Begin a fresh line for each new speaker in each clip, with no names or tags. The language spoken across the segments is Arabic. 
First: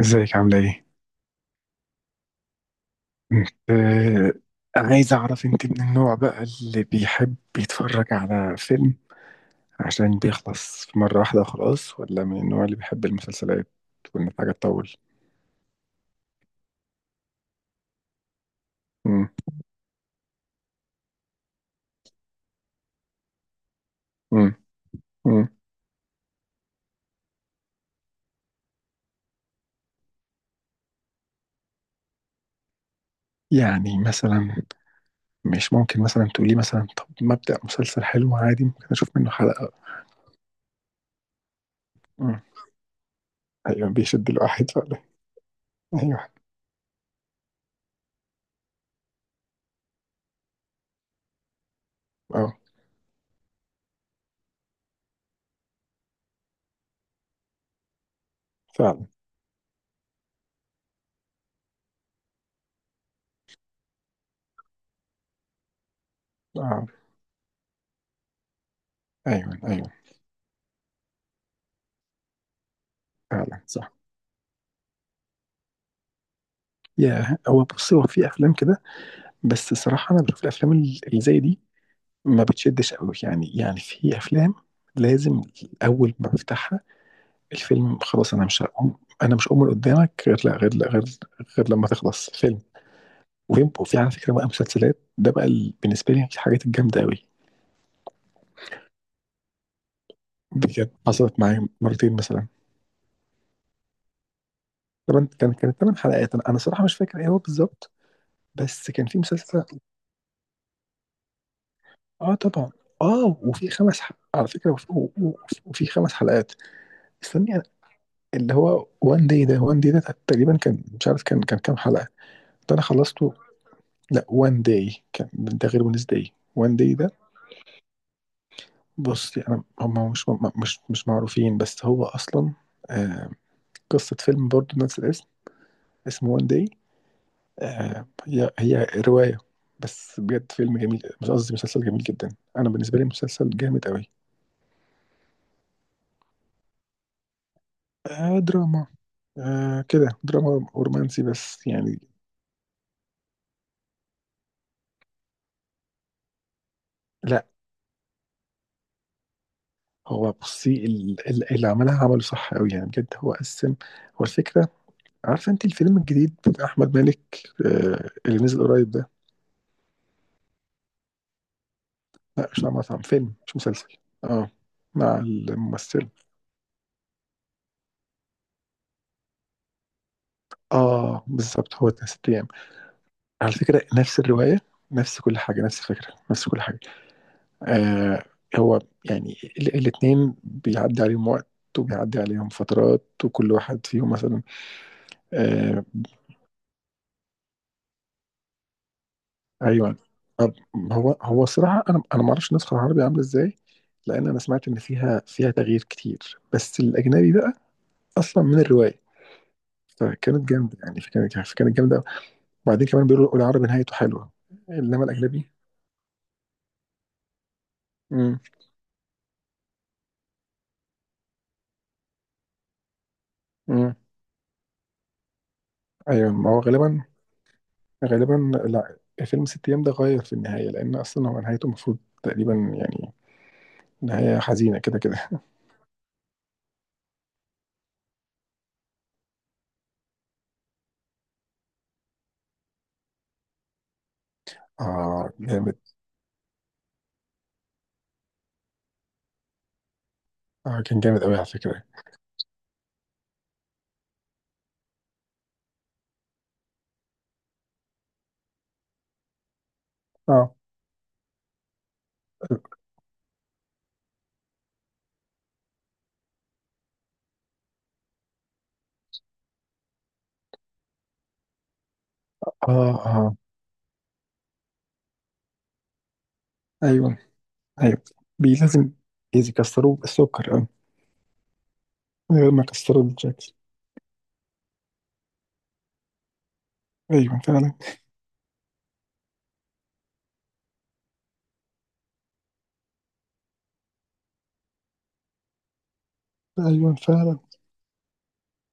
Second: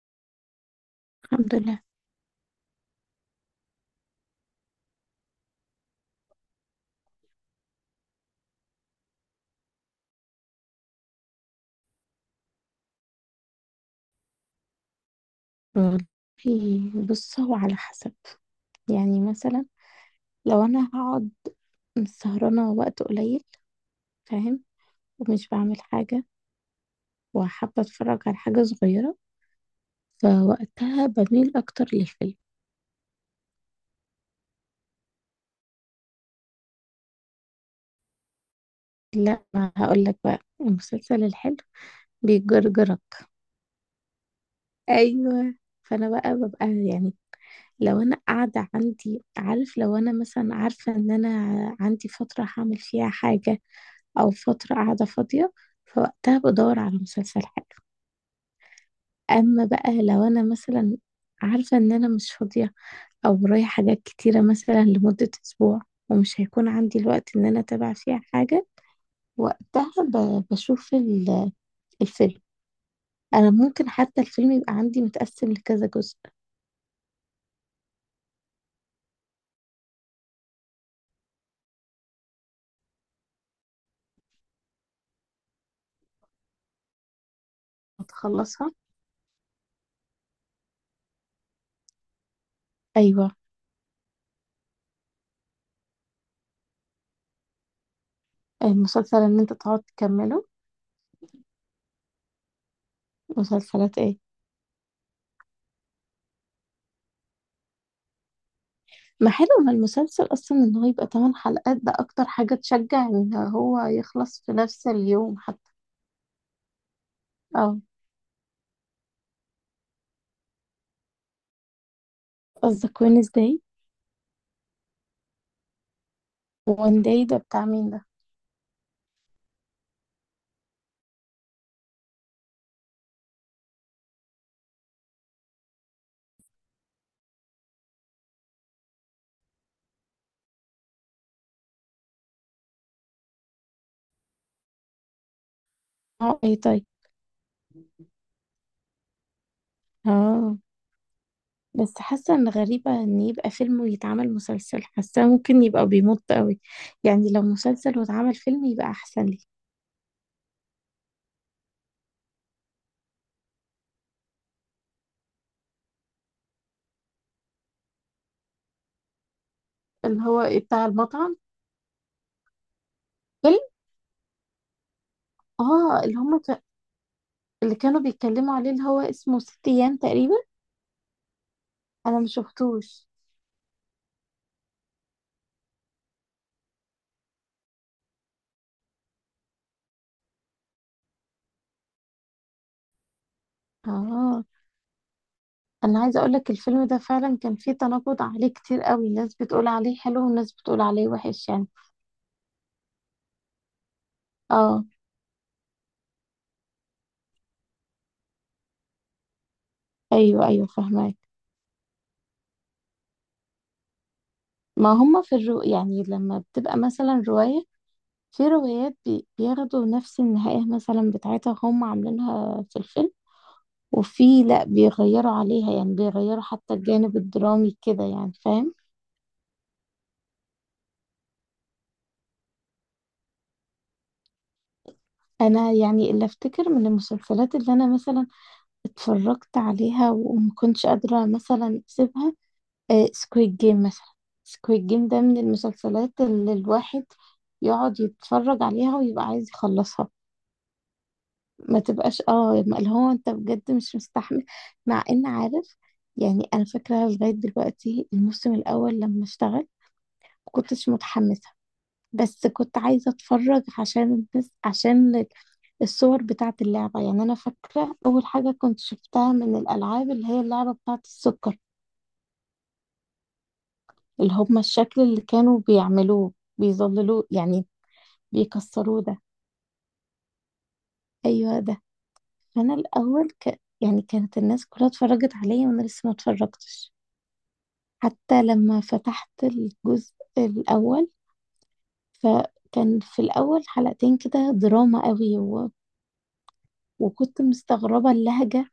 ازيك عاملة ايه؟
الحمد لله.
انت. عايز اعرف انت من النوع بقى اللي بيحب يتفرج على فيلم عشان بيخلص في مرة واحدة وخلاص، ولا من النوع اللي بيحب المسلسلات وان الحاجة تطول؟
والله بص، هو على حسب. يعني
مم.
مثلا، لو انا هقعد سهرانه وقت قليل،
مم.
فاهم،
مم.
ومش بعمل حاجه وحابه اتفرج على حاجه صغيره، فوقتها بميل اكتر للفيلم.
يعني مثلا مش ممكن مثلا تقولي مثلا طب ما ابدأ مسلسل حلو عادي، ممكن اشوف منه
لا،
حلقة؟
ما هقول لك بقى، المسلسل الحلو
مم.
بيجرجرك.
ايوه بيشد الواحد فعلا.
ايوه. فانا
ايوه.
بقى ببقى، يعني لو انا قاعده عندي، عارف، لو انا مثلا عارفه ان انا عندي فتره
اه.
هعمل فيها حاجه او فتره قاعده فاضيه، فوقتها بدور على مسلسل حلو.
فعلا.
اما بقى لو انا مثلا عارفه ان انا مش فاضيه او ورايا حاجات كتيره مثلا لمده اسبوع ومش هيكون
اه.
عندي الوقت ان انا اتابع فيها حاجه،
ايوه ايوه.
وقتها بشوف الفيلم. انا
فعلا
ممكن
صح.
حتى الفيلم يبقى عندي متقسم لكذا جزء.
يا هو بصي، هو في افلام كده، بس الصراحة أنا بشوف الأفلام اللي زي دي ما بتشدش قوي يعني. يعني في أفلام لازم أول ما بفتحها الفيلم خلاص، أنا مش
اتخلصها.
هقوم أنا مش هقوم من قدامك غير لا غير لا غير غير لما تخلص فيلم.
ايوه،
وفي على فكرة بقى، مسلسلات ده بقى بالنسبة لي الحاجات الجامدة قوي.
المسلسل ان انت تقعد تكمله.
بجد حصلت معايا مرتين مثلا.
مسلسلات ايه؟
طبعا كانت 8 حلقات، أنا صراحة مش فاكر إيه هو بالظبط، بس كان في
ما حلو،
مسلسل.
ما المسلسل اصلا ان هو يبقى 8 حلقات، ده اكتر
آه
حاجة
طبعا.
تشجع ان
آه، وفي
هو يخلص
على
في
فكرة، وفي,
نفس اليوم
وفي
حتى.
وفي 5 حلقات. استني.
اه.
اللي هو وان داي ده، تقريبا كان مش عارف كان كام حلقة. ده انا
قصدك
خلصته.
وينزداي؟
لا، وان داي كان ده غير ونس داي. وان داي
وان
ده،
داي ده بتاع مين ده؟
بص انا هم مش، مش معروفين، بس هو اصلا آه، قصة فيلم برضه نفس الاسم، اسمه وان داي. آه، هي رواية، بس بجد فيلم جميل، مش قصدي مسلسل جميل جدا. انا بالنسبة لي مسلسل جامد قوي.
اه، اي طيب.
آه دراما. آه كده
اه.
دراما ورومانسي بس
بس
يعني.
حاسة ان غريبة ان يبقى فيلم ويتعمل مسلسل، حاسة ممكن يبقى بيمط قوي. يعني لو
لا،
مسلسل واتعمل فيلم يبقى احسن لي.
هو بصي اللي عملها عمله صح قوي يعني، بجد هو قسم. هو الفكره، عارفه انت الفيلم الجديد بتاع احمد مالك آه، اللي نزل قريب ده؟
اللي هو ايه، بتاع المطعم؟
لا، مش عمل مطعم. فيلم مش
فيلم.
مسلسل. اه، مع
اه.
الممثله.
اللي هم اللي كانوا بيتكلموا عليه، اللي هو اسمه ست ايام تقريبا.
اه بالظبط، هو ده
انا ما
ست ايام.
شفتوش.
على فكره نفس الروايه، نفس كل حاجه، نفس الفكره، نفس كل حاجه. آه. هو يعني الاتنين بيعدي عليهم وقت، وبيعدي عليهم فترات، وكل واحد فيهم مثلا،
اه.
آه،
انا عايزه اقول لك الفيلم ده فعلا كان فيه تناقض عليه كتير قوي، ناس بتقول
ايوه.
عليه حلو وناس
طب،
بتقول عليه
هو
وحش يعني.
الصراحه انا ما اعرفش النسخه العربي عامله ازاي، لان انا سمعت ان
اه،
فيها تغيير كتير، بس الاجنبي بقى اصلا من الروايه،
ايوه
فكانت
ايوه،
جامده يعني،
فهمك.
فكانت جامده. وبعدين كمان بيقولوا العربي نهايته حلوه،
ما
انما
هم في
الاجنبي.
الرو، يعني لما بتبقى مثلا روايه،
امم.
في روايات بياخدوا نفس النهايه مثلا بتاعتها، هم عاملينها في الفيلم.
امم.
وفي لا، بيغيروا عليها، يعني
ايوه
بيغيروا
ما هو
حتى
غالبا.
الجانب الدرامي كده، يعني
غالبا.
فاهم.
لا، فيلم ست ايام ده غير في النهايه، لان اصلا هو نهايته المفروض تقريبا يعني نهايه حزينه كده كده.
انا يعني اللي افتكر من المسلسلات اللي انا مثلا اتفرجت عليها وما كنتش قادره مثلا اسيبها، سكويد جيم مثلا. سكويد جيم ده
اه
من
جامد.
المسلسلات اللي الواحد يقعد يتفرج عليها ويبقى عايز يخلصها.
اه كان جامد قوي على
ما
فكره.
تبقاش، اه، اللي هو انت بجد مش مستحمل، مع ان عارف. يعني انا فاكره لغايه دلوقتي الموسم الاول لما اشتغل، ما
اه
كنتش متحمسه، بس كنت عايزه اتفرج عشان الناس، عشان الصور بتاعه اللعبه. يعني انا فاكره اول حاجه كنت شفتها من الالعاب اللي هي اللعبه بتاعه السكر،
اه اه.
اللي هم الشكل اللي كانوا بيعملوه،
ايوه
بيظللوه يعني،
ايوه. بي لازم
بيكسروه ده.
إذا كسروه بالسكر، اه.
ايوه ده.
من غير ما
فانا
كسروا
الاول
الشكل.
يعني كانت الناس كلها اتفرجت عليا وانا لسه ما اتفرجتش.
ايوه فعلا.
حتى لما فتحت الجزء الاول، فكان في الاول حلقتين كده دراما قوي، و...
ايوه فعلا.
وكنت مستغربة اللهجة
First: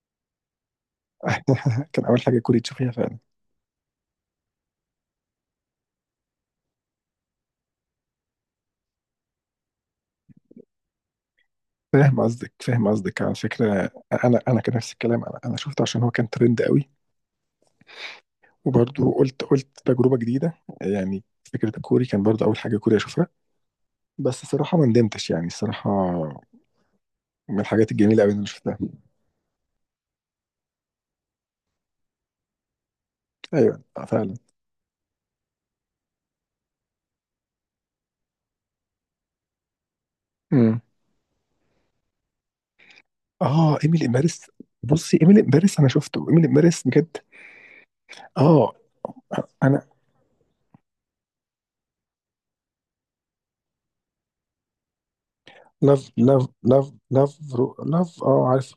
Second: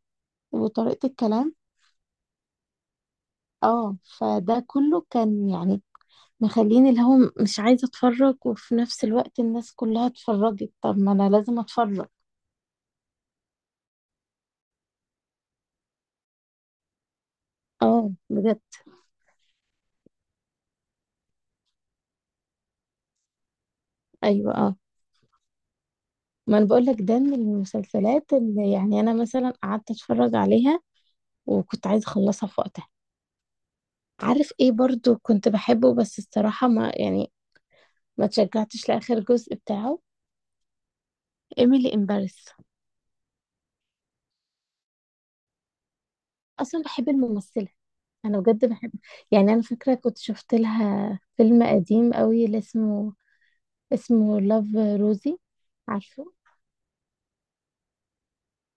وطريقة الكلام.
كان اول حاجه كوري تشوفيها فعلا.
اه، فده كله كان يعني مخليني اللي هو مش عايزة اتفرج، وفي نفس الوقت الناس كلها اتفرجت، طب ما انا لازم اتفرج.
فاهم قصدك، فاهم قصدك. على فكره انا كان نفس الكلام، انا شفته عشان هو كان ترند قوي.
اه بجد.
وبرضه قلت تجربه جديده يعني، فكره الكوري كان برضه اول حاجه كوري اشوفها، بس
ايوه، اه،
الصراحه ما ندمتش يعني. الصراحه
ما انا بقول لك، ده من
من الحاجات الجميله قوي
المسلسلات
اللي انا
اللي
شفتها.
يعني انا مثلا قعدت اتفرج عليها وكنت عايزه اخلصها في وقتها.
ايوه آه، فعلا.
عارف ايه، برضو كنت بحبه، بس الصراحه ما، يعني ما تشجعتش لاخر جزء بتاعه.
امم.
ايميلي ان باريس.
اه، ايميلي امبارس. بصي ايميلي امبارس، انا شفته ايميلي
اصلا
امبارس
بحب
بجد.
الممثله، انا بجد
اه
بحب. يعني انا
انا.
فاكره كنت شفت لها فيلم قديم قوي، اللي اسمه لاف روزي. عارفه،
لاف، اه عارف.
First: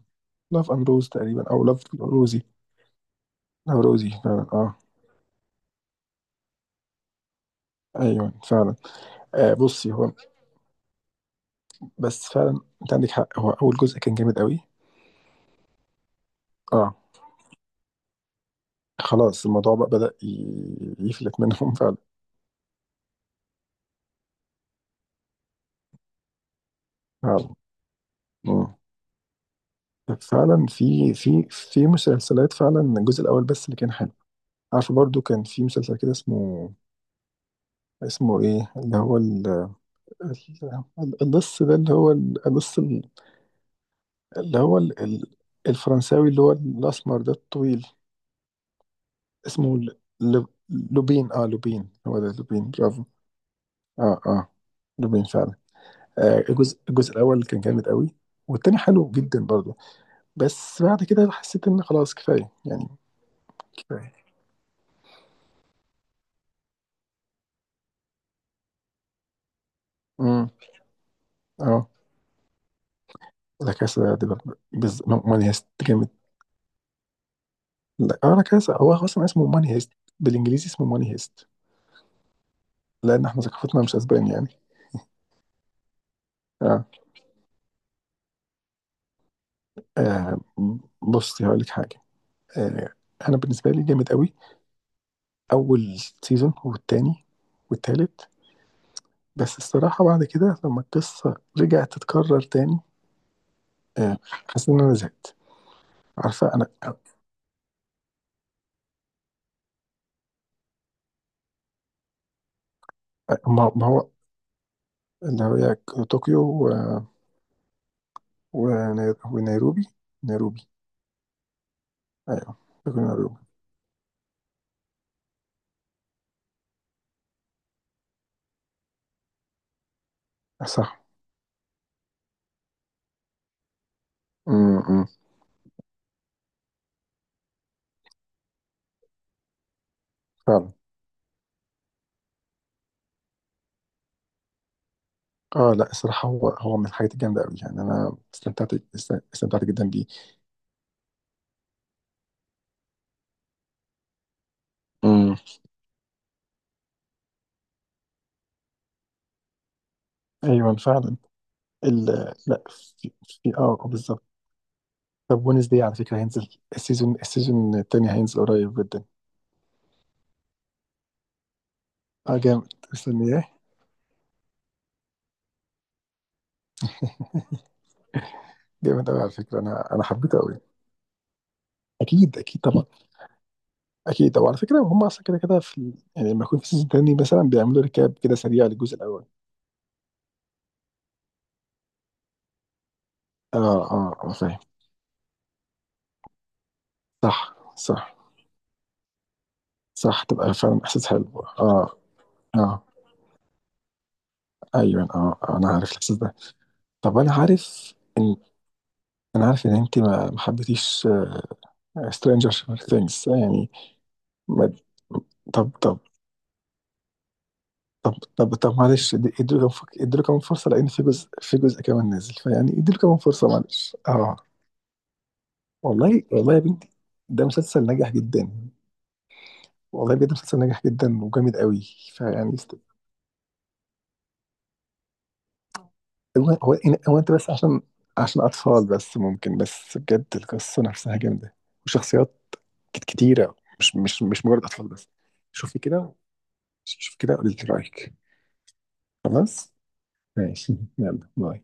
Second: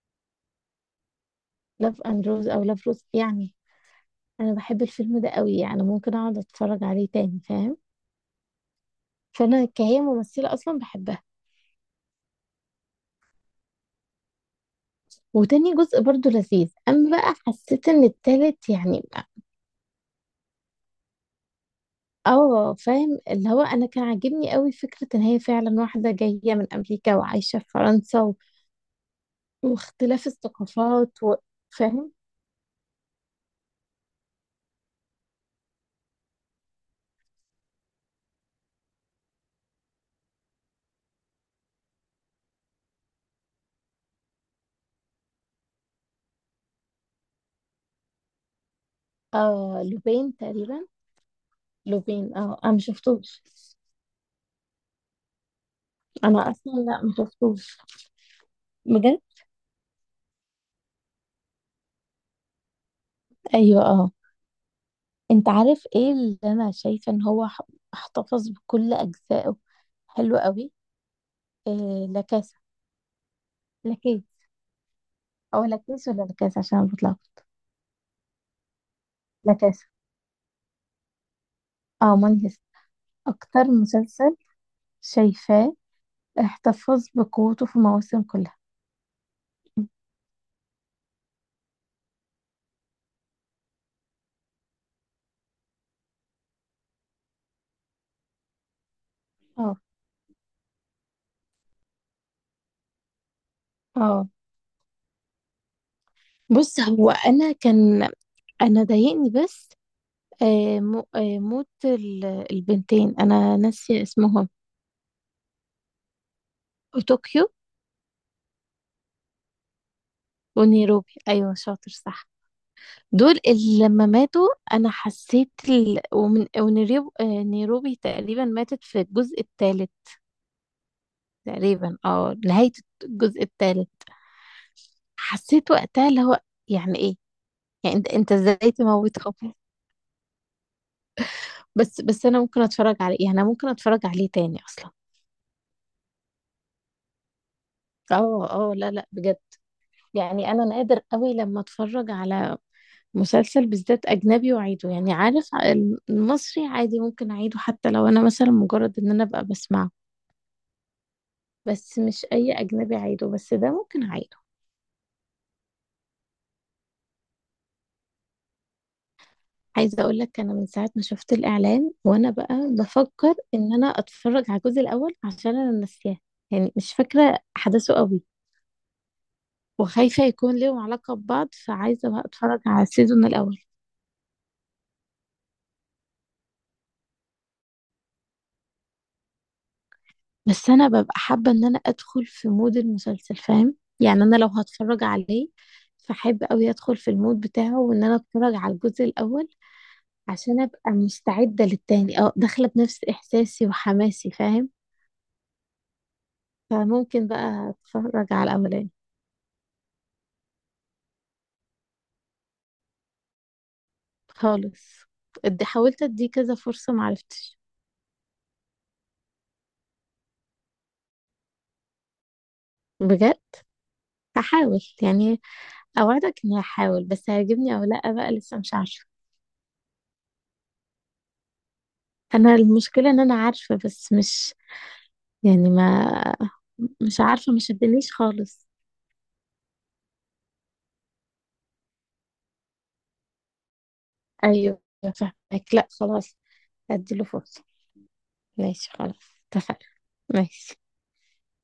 لاف امروز تقريبا، او لاف
لاف اند
روزي.
روز او لاف روز يعني.
لاف روزي فعلا
انا
اه.
بحب الفيلم ده قوي، يعني ممكن اقعد اتفرج عليه تاني، فاهم.
ايوه فعلا. آه
فانا
بصي
كهي
هو،
ممثله اصلا بحبها.
بس فعلا انت عندك حق، هو اول جزء كان جامد قوي.
وتاني جزء برضو لذيذ،
اه،
اما بقى حسيت ان التالت يعني.
خلاص الموضوع بقى بدأ يفلت منهم. فعلا.
اه، فاهم. اللي هو انا كان عاجبني قوي فكره ان هي فعلا واحده جايه من امريكا
فعلا.
وعايشه في فرنسا و...
مم.
واختلاف
فعلا، في
الثقافات و...
في
فاهم.
مسلسلات فعلا الجزء الاول بس اللي كان حلو. عارفه برضو كان في مسلسل كده اسمه، اسمه ايه اللي هو ال- ال- القص ده اللي هو القص، اللي هو ال- ال- الفرنساوي اللي هو الأسمر ده الطويل، اسمه
اه، لوبين تقريبا.
لوبين. اه لوبين، هو ده
لوبين، اه،
لوبين،
انا ما
برافو.
شفتوش.
اه اه لوبين فعلا. آه،
انا اصلا
الجزء
لا،
الجزء
ما
الأول كان
شفتوش.
جامد قوي، والتاني حلو
بجد.
جدا برضه. بس بعد كده حسيت إن خلاص كفاية يعني.
ايوه اه.
كفاية.
انت عارف ايه اللي انا شايفه ان هو احتفظ بكل اجزائه، حلو
امم.
قوي.
اه،
إيه، لا كاسا.
لا كاسا
لكي،
دي ماني
او
هيست
لا
جامد.
كيس، ولا لا كاس، عشان بطلع.
لا اه، لا كاسا هو أصلا اسمه
لا
ماني
كاس.
هيست، بالإنجليزي اسمه ماني هيست،
اه، ماني هيست.
لأن احنا
اكتر
ثقافتنا مش أسباني
مسلسل
يعني.
شايفاه
اه,
احتفظ بقوته في المواسم كلها.
آه. بصي هقول لك حاجة، آه، انا بالنسبه لي جامد قوي اول سيزون والتاني والتالت، بس
اه،
الصراحه بعد كده لما القصه رجعت تتكرر تاني آه،
اه.
حسيت ان انا زهقت. عارفه انا
بص،
آه،
هو انا كان، انا ضايقني بس موت البنتين، انا
ما
ناسيه
هو
اسمهم.
اللي هي طوكيو و-
طوكيو
وني- ونيروبي. نيروبي
ونيروبي، ايوه، شاطر، صح.
ايوه، طوكيو ونيروبي.
دول اللي لما ماتوا انا حسيت ومن ونيروبي آه، نيروبي تقريبا ماتت في الجزء الثالث،
صح.
تقريبا اه نهاية الجزء الثالث.
امم.
حسيت وقتها اللي هو يعني ايه، يعني انت ازاي تموت حب؟
فعلا.
بس انا ممكن اتفرج عليه، يعني انا ممكن اتفرج عليه تاني اصلا.
اه لا، الصراحه هو من الحاجات الجامده قوي يعني، انا
اه
استمتعت،
اه، لا لا، بجد.
استمتعت جدا بيه.
يعني انا نادر قوي لما اتفرج على مسلسل بالذات اجنبي واعيده، يعني
امم.
عارف، المصري عادي ممكن اعيده، حتى لو انا مثلا مجرد ان انا ابقى بسمعه.
ايوه فعلا.
بس
ال...
مش اي
لا،
اجنبي
في,
اعيده،
في...
بس ده
اه آه،
ممكن
بالظبط.
اعيده.
طب، ونس دي على فكرة هينزل السيزون التاني هينزل قريب جدا.
عايزة اقول لك، انا من ساعة ما شفت الاعلان وانا
اه
بقى
جامد،
بفكر
مستنياه.
ان انا اتفرج على الجزء الاول عشان انا ناسياه، يعني مش فاكرة احداثه قوي.
جامد قوي على فكرة، انا
وخايفة
حبيته
يكون
قوي.
ليهم علاقة ببعض، فعايزة بقى
اكيد اكيد
اتفرج على
طبعا.
السيزون الاول.
اكيد. وعلى فكرة هم اصلا كده كده في يعني لما يكون في سيزون تاني مثلا بيعملوا ريكاب كده سريع للجزء الاول.
بس انا ببقى حابة ان انا ادخل في مود المسلسل، فاهم،
اه اه
يعني
اه
انا لو
فاهم.
هتفرج عليه، فحب قوي ادخل في المود
صح
بتاعه، وان
صح
انا اتفرج على الجزء الاول،
صح. تبقى
عشان
فعلا
ابقى
احساس حلو
مستعدة
اه.
للتاني، اه، داخلة
اه
بنفس احساسي وحماسي، فاهم.
ايوه اه آه، انا عارف الاحساس ده. طب
فممكن
انا
بقى
عارف
اتفرج
ان،
على الاولاني.
انا عارف ان انت ما حبيتيش سترينجر ثينجز يعني. ما...
خالص. ادي
طب طب
حاولت اديه كذا فرصة، معرفتش.
طب معلش ادوا كمان، ادوا له كمان فرصه، لان في جزء، في جزء كمان نازل، فيعني ادوا له كمان
بجد،
فرصه معلش اه.
هحاول يعني.
والله
اوعدك
والله يا
اني
بنتي،
هحاول، بس
ده
هيعجبني او
مسلسل ناجح
لا، بقى
جدا،
لسه مش عارفة.
والله بجد مسلسل ناجح جدا وجامد قوي. فيعني
انا المشكلة ان انا عارفة، بس مش، يعني ما،
هو هو هو
مش
انت بس
عارفة، ما
عشان،
شدنيش خالص.
اطفال بس، ممكن بس بجد القصه نفسها جامده، وشخصيات كتيره، مش مجرد
ايوه
اطفال بس.
فاهمك،
شوفي
لا
كده،
خلاص.
شوفي
اديله
كده قولي لي
فرصة،
رايك.
ماشي، خلاص.
خلاص
اتفقنا.
ماشي،
ماشي.
يلا باي.